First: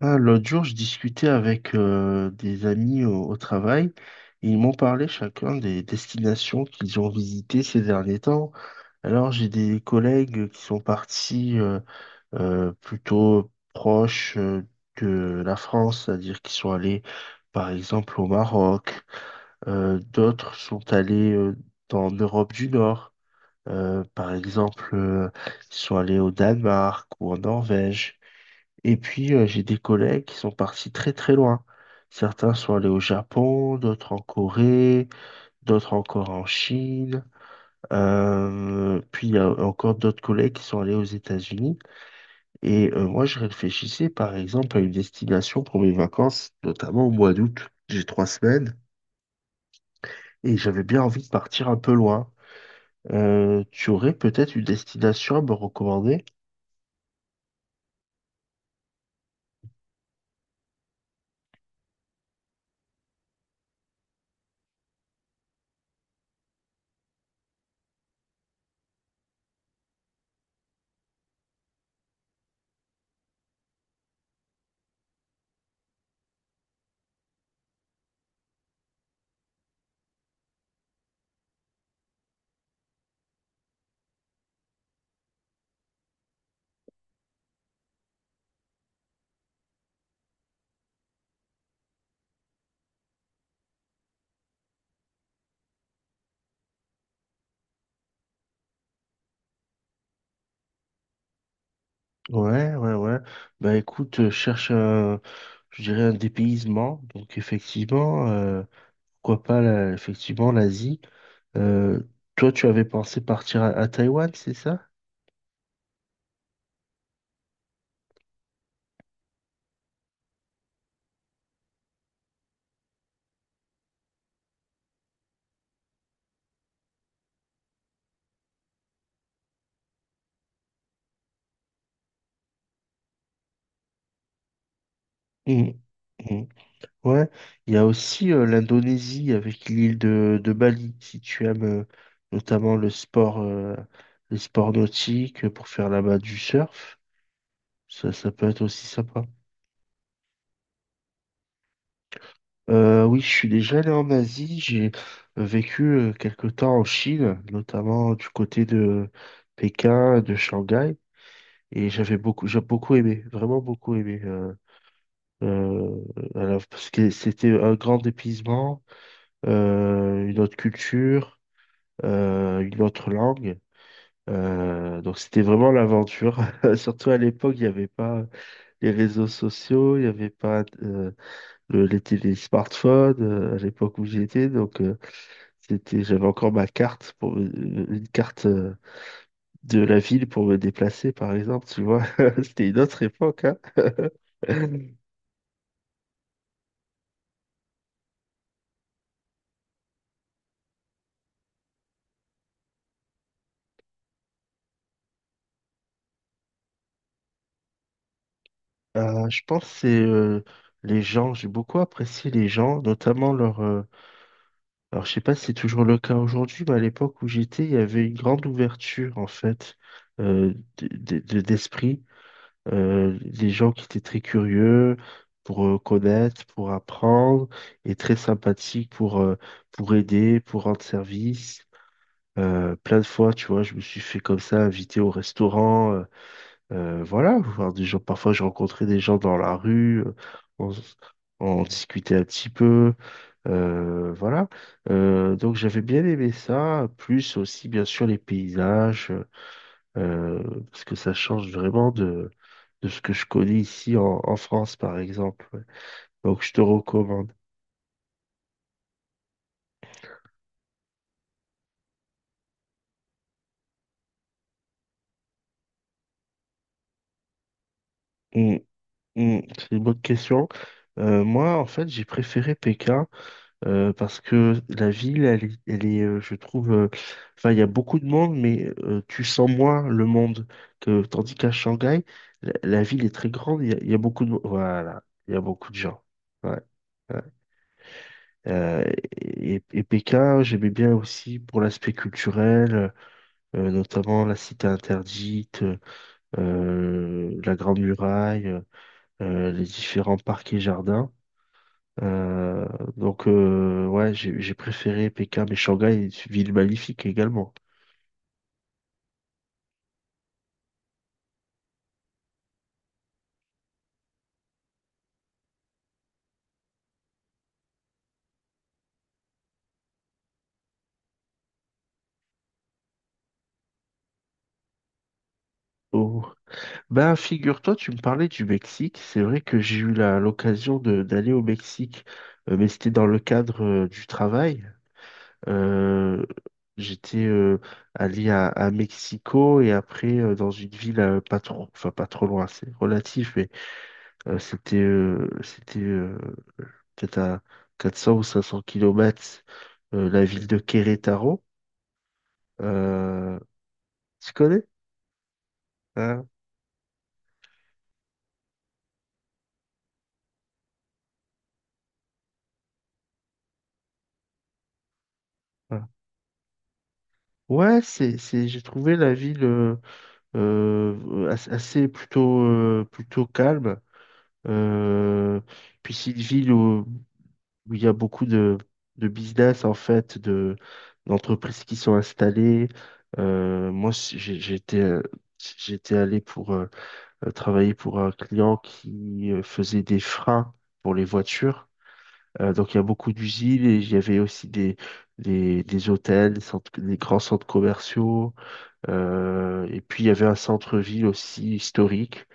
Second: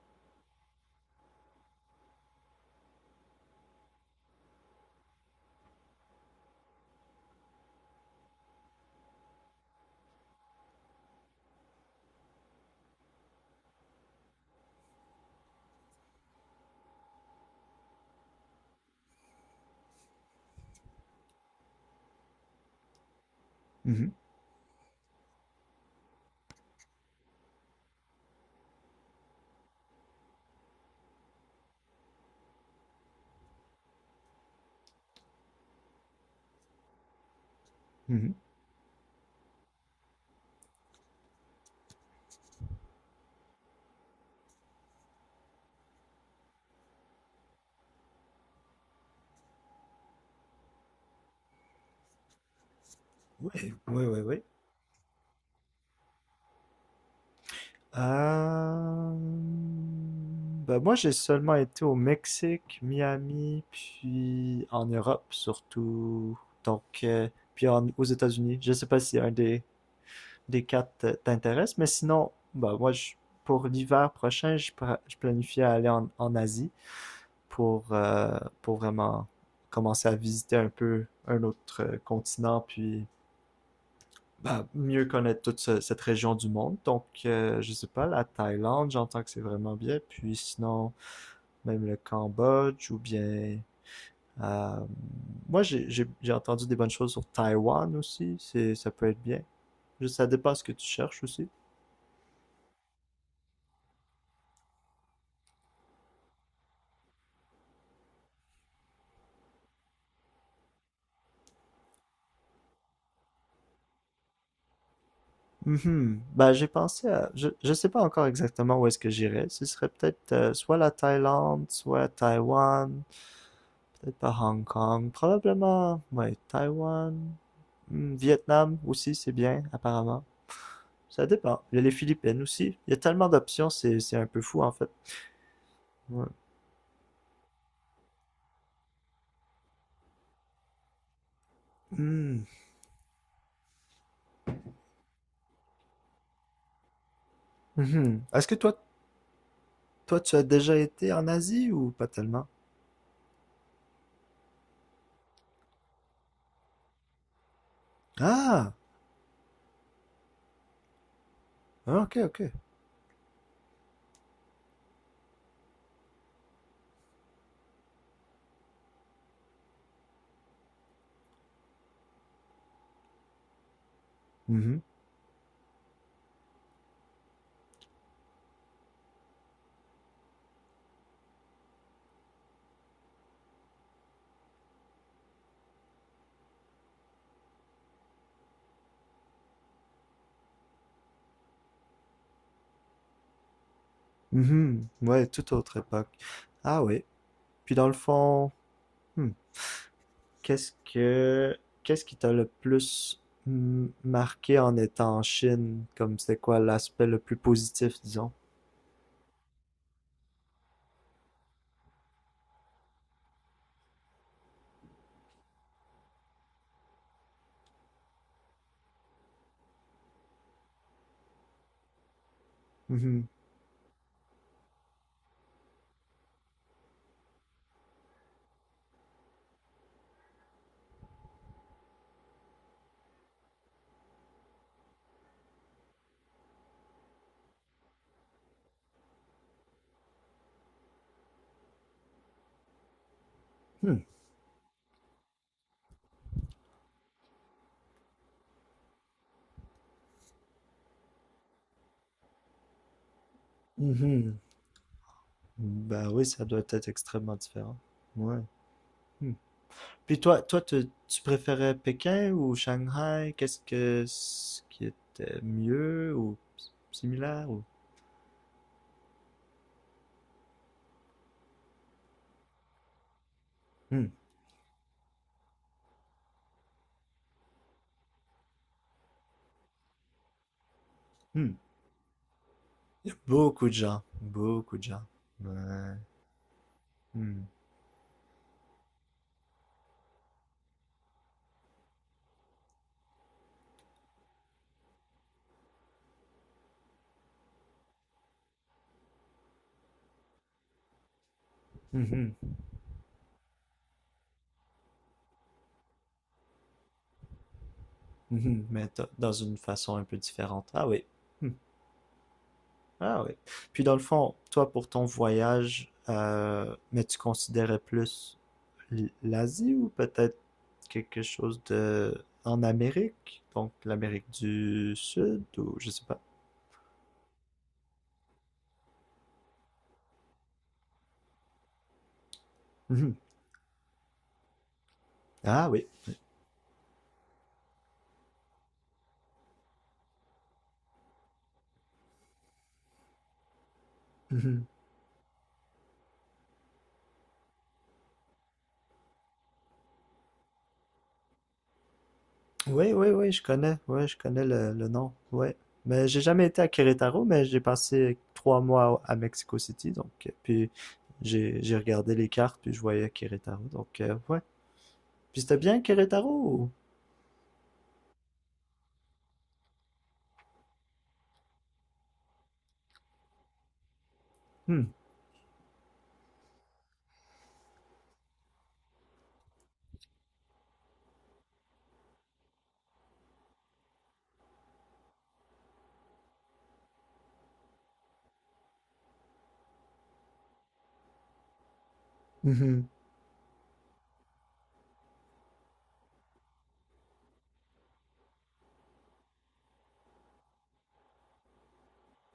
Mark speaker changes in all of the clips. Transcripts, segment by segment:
Speaker 1: Ah, l'autre jour, je discutais avec des amis au travail et ils m'ont parlé chacun des destinations qu'ils ont visitées ces derniers temps. Alors, j'ai des collègues qui sont partis plutôt proches de la France, c'est-à-dire qu'ils sont allés, par exemple, au Maroc. D'autres sont allés dans l'Europe du Nord.
Speaker 2: Mhm,
Speaker 1: Par exemple, ils sont allés au Danemark ou en Norvège. Et puis, j'ai des collègues qui sont partis très très loin. Certains sont allés au Japon, d'autres en Corée, d'autres encore en Chine.
Speaker 2: mhm.
Speaker 1: Puis, il y a encore d'autres collègues qui sont allés aux États-Unis. Et moi, je réfléchissais par exemple à une destination pour mes vacances, notamment au mois d'août. J'ai 3 semaines et j'avais bien envie de partir un peu loin.
Speaker 2: Ouais,
Speaker 1: Tu
Speaker 2: ouais,
Speaker 1: aurais
Speaker 2: ouais, ouais.
Speaker 1: peut-être une destination à me recommander?
Speaker 2: Euh, ben moi, j'ai seulement été au Mexique, Miami, puis en Europe surtout. Donc, aux États-Unis. Je sais pas si des quatre t'intéresse, mais sinon, pour l'hiver prochain, je planifie à aller en Asie pour vraiment commencer à visiter un peu un autre continent, puis bah, mieux connaître cette région du monde. Donc, je sais pas, la Thaïlande, j'entends que c'est vraiment bien. Puis sinon, même le Cambodge ou bien... euh, moi, j'ai entendu des bonnes choses sur Taïwan aussi. Ça peut être bien. Ça dépend ce que tu cherches aussi.
Speaker 1: Ouais, ouais, ouais. Bah écoute, cherche un, je dirais un dépaysement. Donc effectivement, pourquoi pas, effectivement, l'Asie. Euh, Toi, tu avais pensé partir à Taïwan, c'est ça?
Speaker 2: Mhm. Ben, j'ai pensé à... je sais pas encore exactement où est-ce que j'irais. Ce serait peut-être soit la Thaïlande, soit Taïwan, peut-être pas Hong Kong. Probablement, ouais, Taïwan. Hmm, Vietnam aussi, c'est bien, apparemment. Ça dépend. Il y a les Philippines aussi. Il y a tellement d'options, c'est un peu fou, en fait.
Speaker 1: Mhm.
Speaker 2: Ouais.
Speaker 1: Mhm. Ouais. Il y a aussi l'Indonésie avec l'île de Bali, si tu aimes
Speaker 2: Hmm.
Speaker 1: notamment le sport, les sports nautiques pour faire là-bas du surf. Ça,
Speaker 2: Mhm.
Speaker 1: ça peut
Speaker 2: Est-ce que
Speaker 1: être
Speaker 2: toi,
Speaker 1: aussi sympa.
Speaker 2: toi, tu as déjà été en Asie ou pas tellement?
Speaker 1: Oui, je suis déjà allé en Asie. J'ai vécu quelque temps en Chine, notamment du côté
Speaker 2: Ah!
Speaker 1: de Pékin, de Shanghai. Et
Speaker 2: Ah, ok,
Speaker 1: j'avais
Speaker 2: ok.
Speaker 1: beaucoup, j'ai beaucoup aimé, vraiment beaucoup aimé. Euh, alors, parce que c'était un grand dépaysement, une autre culture, une autre langue.
Speaker 2: Mhm.
Speaker 1: Donc c'était vraiment l'aventure. Surtout à l'époque, il n'y avait pas les réseaux sociaux, il n'y avait pas les télé smartphones à l'époque où j'y étais. Donc, c'était, j'avais encore ma carte, pour, une carte de la ville pour me déplacer, par exemple. Tu vois, c'était une autre époque, hein.
Speaker 2: Mhm. Ouais, toute autre époque. Ah oui. Puis dans le fond, hmm, Qu'est-ce que qu'est-ce qui t'a le plus marqué en étant en Chine? Comme c'était quoi l'aspect le plus positif, disons?
Speaker 1: Je pense que c'est les gens. J'ai beaucoup apprécié les gens, notamment leur. Alors, je sais pas si c'est toujours le cas aujourd'hui, mais à l'époque où j'étais, il y avait une grande ouverture en fait d'esprit.
Speaker 2: Mhm.
Speaker 1: Des gens qui étaient très curieux pour connaître, pour apprendre, et très sympathiques pour aider, pour rendre service. Plein de fois, tu vois, je me suis fait comme ça, inviter au restaurant, voilà, voir des gens. Parfois, je rencontrais des gens dans la rue, on, s- on discutait un petit peu,
Speaker 2: Hmm.
Speaker 1: voilà. Donc, j'avais bien aimé ça, plus aussi, bien sûr, les paysages. euh, parce que ça change vraiment de ce que je connais ici en
Speaker 2: Mhm.
Speaker 1: France, par exemple. Ouais.
Speaker 2: Ben oui,
Speaker 1: Donc,
Speaker 2: ça
Speaker 1: je
Speaker 2: doit
Speaker 1: te
Speaker 2: être
Speaker 1: recommande.
Speaker 2: extrêmement différent. Ouais. Hmm. Puis tu préférais Pékin ou Shanghai? Qu'est-ce que ce qui était mieux ou similaire ou...
Speaker 1: Hum, c'est une bonne question. Moi, en fait, j'ai préféré Pékin
Speaker 2: Hmm.
Speaker 1: parce que la ville, elle est, je trouve, enfin, il y a beaucoup de monde, mais tu sens moins le monde que, tandis
Speaker 2: Hmm.
Speaker 1: qu'à Shanghai, la ville
Speaker 2: Il y
Speaker 1: est
Speaker 2: a
Speaker 1: très grande,
Speaker 2: beaucoup de
Speaker 1: il y a
Speaker 2: gens,
Speaker 1: beaucoup de,
Speaker 2: beaucoup de gens.
Speaker 1: voilà, il y a beaucoup de
Speaker 2: Ouais.
Speaker 1: gens. Ouais. Ouais.
Speaker 2: Hmm.
Speaker 1: Euh, et Pékin, j'aimais bien aussi pour l'aspect culturel, notamment la Cité interdite, la Grande Muraille, les différents parcs et jardins.
Speaker 2: Mhm.
Speaker 1: Euh, donc, ouais, j'ai préféré Pékin, mais Shanghai est une ville magnifique également.
Speaker 2: Mhm, mais dans une façon un peu différente. Ah oui. Hmm. Ah oui. Puis dans le fond, toi pour ton voyage, mais tu considérais plus l'Asie ou peut-être quelque chose de en Amérique, donc l'Amérique du Sud ou je sais pas.
Speaker 1: Oh. Ben, figure-toi, tu me parlais du Mexique. C'est vrai que j'ai eu l'occasion d'aller au Mexique, mais c'était dans
Speaker 2: Mhm.
Speaker 1: le cadre du travail.
Speaker 2: Ah oui.
Speaker 1: Euh, J'étais allé à Mexico et après dans une ville pas trop, enfin pas trop loin, c'est relatif, mais c'était c'était peut-être à 400 ou 500 kilomètres la ville de Querétaro.
Speaker 2: Oui, oui, oui,
Speaker 1: Euh,
Speaker 2: je connais, ouais, je
Speaker 1: Tu
Speaker 2: connais
Speaker 1: connais?
Speaker 2: le nom, ouais. Mais j'ai
Speaker 1: Hein
Speaker 2: jamais été à Querétaro, mais j'ai passé 3 mois à Mexico City, donc puis j'ai regardé les cartes, puis je voyais Querétaro, donc ouais. Puis c'était bien
Speaker 1: Hein.
Speaker 2: Querétaro. Ou-
Speaker 1: Ouais, j'ai trouvé la ville assez plutôt, plutôt calme.
Speaker 2: Hmm.
Speaker 1: Euh, Puis c'est une ville où il y a beaucoup de business, en fait, d'entreprises qui sont installées. Moi, j'étais, j'étais allé pour travailler pour un client qui faisait des freins pour les voitures. Donc, il y a
Speaker 2: Mhm,
Speaker 1: beaucoup d'usines et il y avait aussi des hôtels, des grands centres commerciaux. Et puis, il y avait un centre-ville aussi historique.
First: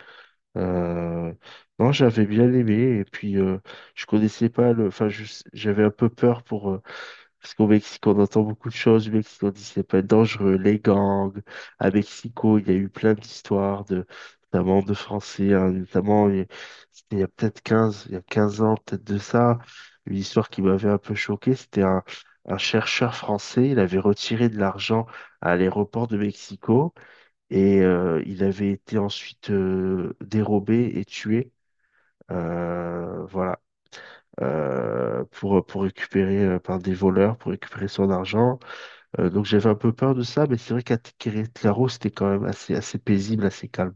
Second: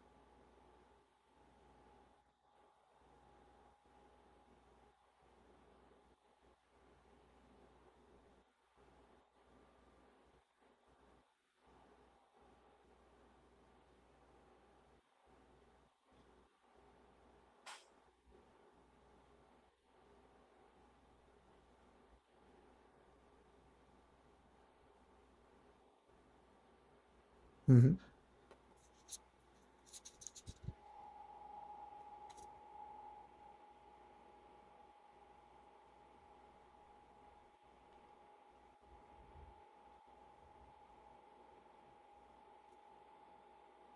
Speaker 1: Euh, non, j'avais bien aimé et puis je connaissais pas le. Enfin, j'avais un peu peur pour parce qu'au Mexique on entend beaucoup de choses. Au Mexique on dit c'est pas dangereux, les gangs. À Mexico, il y a eu plein d'histoires de notamment de Français, hein, notamment il y a 15 ans, peut-être de ça, une histoire qui m'avait un peu choqué. C'était un chercheur français, il avait retiré de l'argent à l'aéroport de Mexico. Et
Speaker 2: mhm,
Speaker 1: il avait été ensuite dérobé et tué, voilà, pour récupérer par des voleurs, pour récupérer son argent. Donc j'avais un peu peur de ça, mais c'est vrai qu'à Querétaro, c'était quand même assez, assez paisible, assez calme.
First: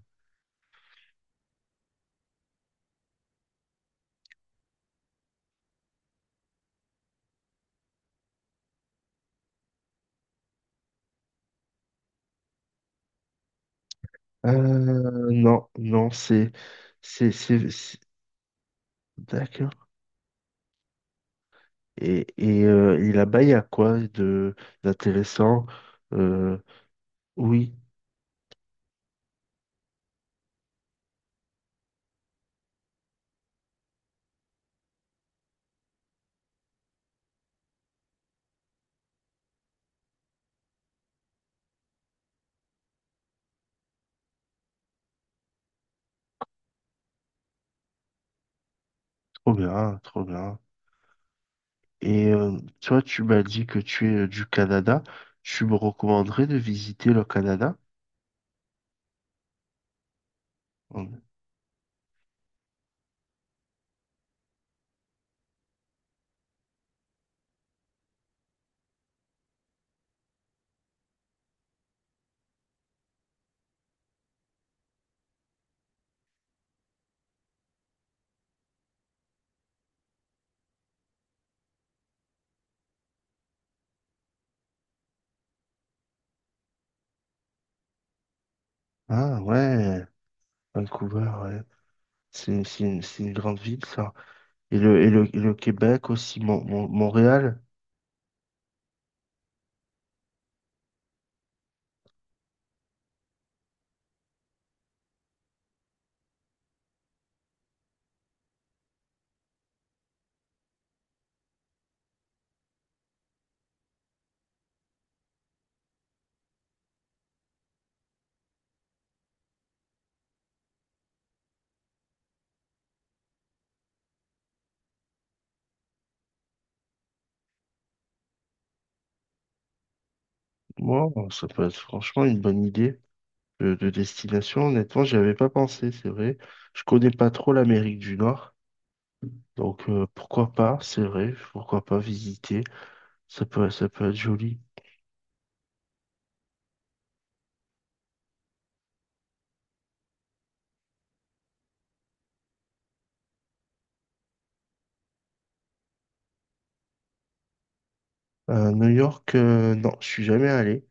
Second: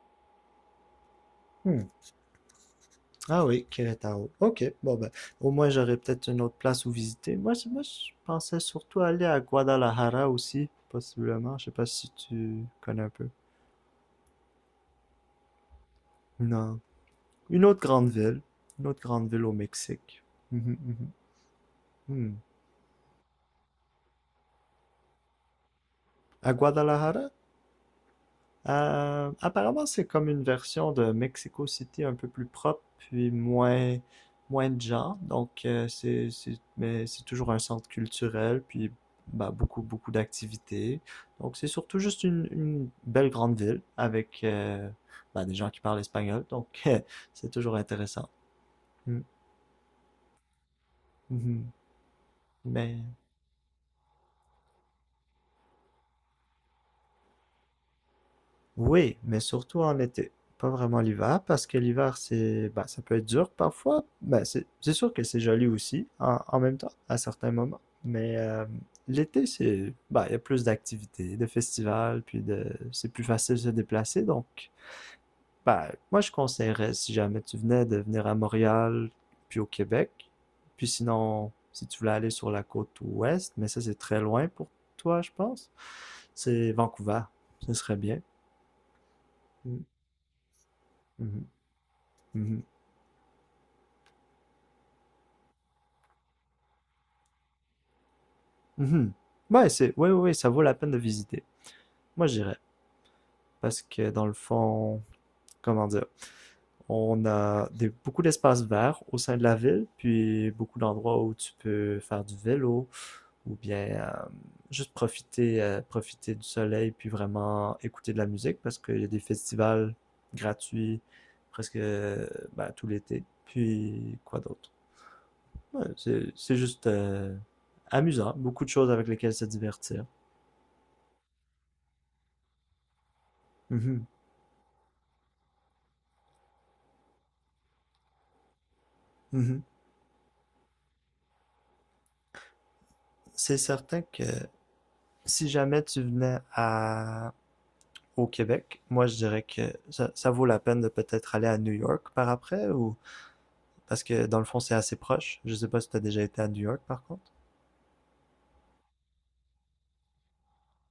Speaker 2: hmm. Ah oui, Querétaro. Ok, bon ben, au moins j'aurais peut-être une autre place où visiter. Moi, je pensais surtout aller à Guadalajara aussi, possiblement. Je sais pas si tu connais un peu.
Speaker 1: Non, non,
Speaker 2: Non.
Speaker 1: c'est,
Speaker 2: Une
Speaker 1: c'est,
Speaker 2: autre
Speaker 1: c'est-
Speaker 2: grande ville. Une autre grande ville au
Speaker 1: d'accord.
Speaker 2: Mexique. Mhm, mhm.
Speaker 1: Et,
Speaker 2: Hmm.
Speaker 1: et euh, et là-bas, il y a quoi de d'intéressant?
Speaker 2: À
Speaker 1: Euh,
Speaker 2: Guadalajara?
Speaker 1: oui,
Speaker 2: Apparemment, c'est comme une version de Mexico City un peu plus propre, puis moins de gens. Donc, c'est, mais c'est toujours un centre culturel, puis bah, beaucoup, beaucoup d'activités. Donc, c'est surtout juste une belle grande ville avec bah, des gens qui parlent espagnol. Donc, c'est toujours intéressant. Mm.
Speaker 1: trop bien, trop bien.
Speaker 2: Mhm.
Speaker 1: Et toi,
Speaker 2: Mais
Speaker 1: tu m'as dit que tu es du Canada. Tu me recommanderais de visiter le Canada?
Speaker 2: oui, mais surtout en été. Pas vraiment
Speaker 1: On-
Speaker 2: l'hiver, parce que l'hiver, c'est, bah, ça peut être dur parfois. Ben, c'est sûr que c'est joli aussi, en même temps, à certains moments. Mais l'été, c'est, bah, il y a plus d'activités, de festivals, c'est plus facile de se déplacer. Donc, bah, moi, je conseillerais, si jamais tu venais, de venir à Montréal, puis au Québec. Puis sinon, si tu voulais aller sur la côte ouest, mais ça, c'est très loin pour toi, je pense. C'est Vancouver. Ce serait bien.
Speaker 1: Ah
Speaker 2: Mm.
Speaker 1: ouais, Vancouver,
Speaker 2: Mhm.
Speaker 1: ouais.
Speaker 2: Mhm.
Speaker 1: C'est une grande ville, ça. Et le Québec aussi, Montréal.
Speaker 2: Mhm. Ouais, ouais, ouais, ouais, ça vaut la peine de visiter. Moi, j'irais. Parce que dans le fond, comment dire, on a des, beaucoup d'espaces verts au sein de la ville, puis beaucoup d'endroits où tu peux faire du vélo ou bien juste profiter, profiter du soleil, puis vraiment écouter de la musique parce qu'il y a des festivals gratuits presque ben, tout l'été. Puis quoi d'autre? Ouais, c'est juste amusant, beaucoup de choses avec lesquelles se divertir.
Speaker 1: Wow, ça peut être franchement une bonne idée de
Speaker 2: Mhm.
Speaker 1: destination. Honnêtement, j'y avais pas pensé, c'est vrai. Je connais pas trop l'Amérique du Nord.
Speaker 2: Mhm.
Speaker 1: Donc pourquoi pas, c'est vrai, pourquoi pas visiter.
Speaker 2: C'est
Speaker 1: Ça
Speaker 2: certain
Speaker 1: peut être
Speaker 2: que
Speaker 1: joli.
Speaker 2: si jamais tu venais à au Québec, moi je dirais que ça vaut la peine de peut-être aller à New York par après ou parce que dans le fond c'est assez proche. Je sais pas si tu as déjà été à New York par contre.
Speaker 1: New York, non, je suis jamais allé.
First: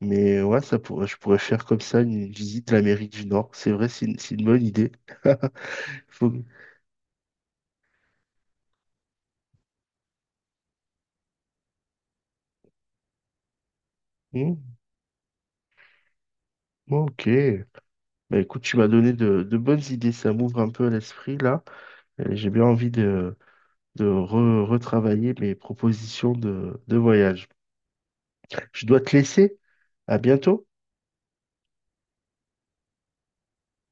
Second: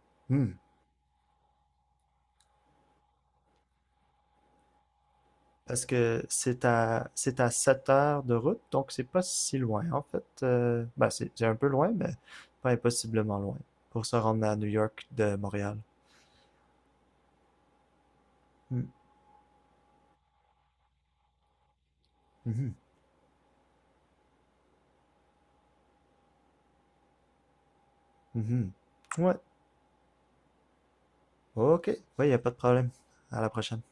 Speaker 1: Mais
Speaker 2: Hmm.
Speaker 1: ouais, ça pourrait, je pourrais faire comme ça une visite de l'Amérique du Nord. C'est vrai, c'est une bonne idée.
Speaker 2: Parce que
Speaker 1: Faut-
Speaker 2: c'est à 7 heures de route, donc c'est pas si loin en fait. Ben, c'est un peu loin, mais pas impossiblement loin pour se rendre
Speaker 1: Hmm,
Speaker 2: à New York de Montréal.
Speaker 1: ok. Bah écoute, tu
Speaker 2: Hmm.
Speaker 1: m'as donné de bonnes idées. Ça m'ouvre un peu l'esprit là. Et j'ai bien
Speaker 2: Mhm.
Speaker 1: envie de retravailler mes propositions de voyage.
Speaker 2: Mhm.
Speaker 1: Je dois te
Speaker 2: Ouais.
Speaker 1: laisser. À bientôt.
Speaker 2: OK. Ouais, y a pas de problème. À la prochaine.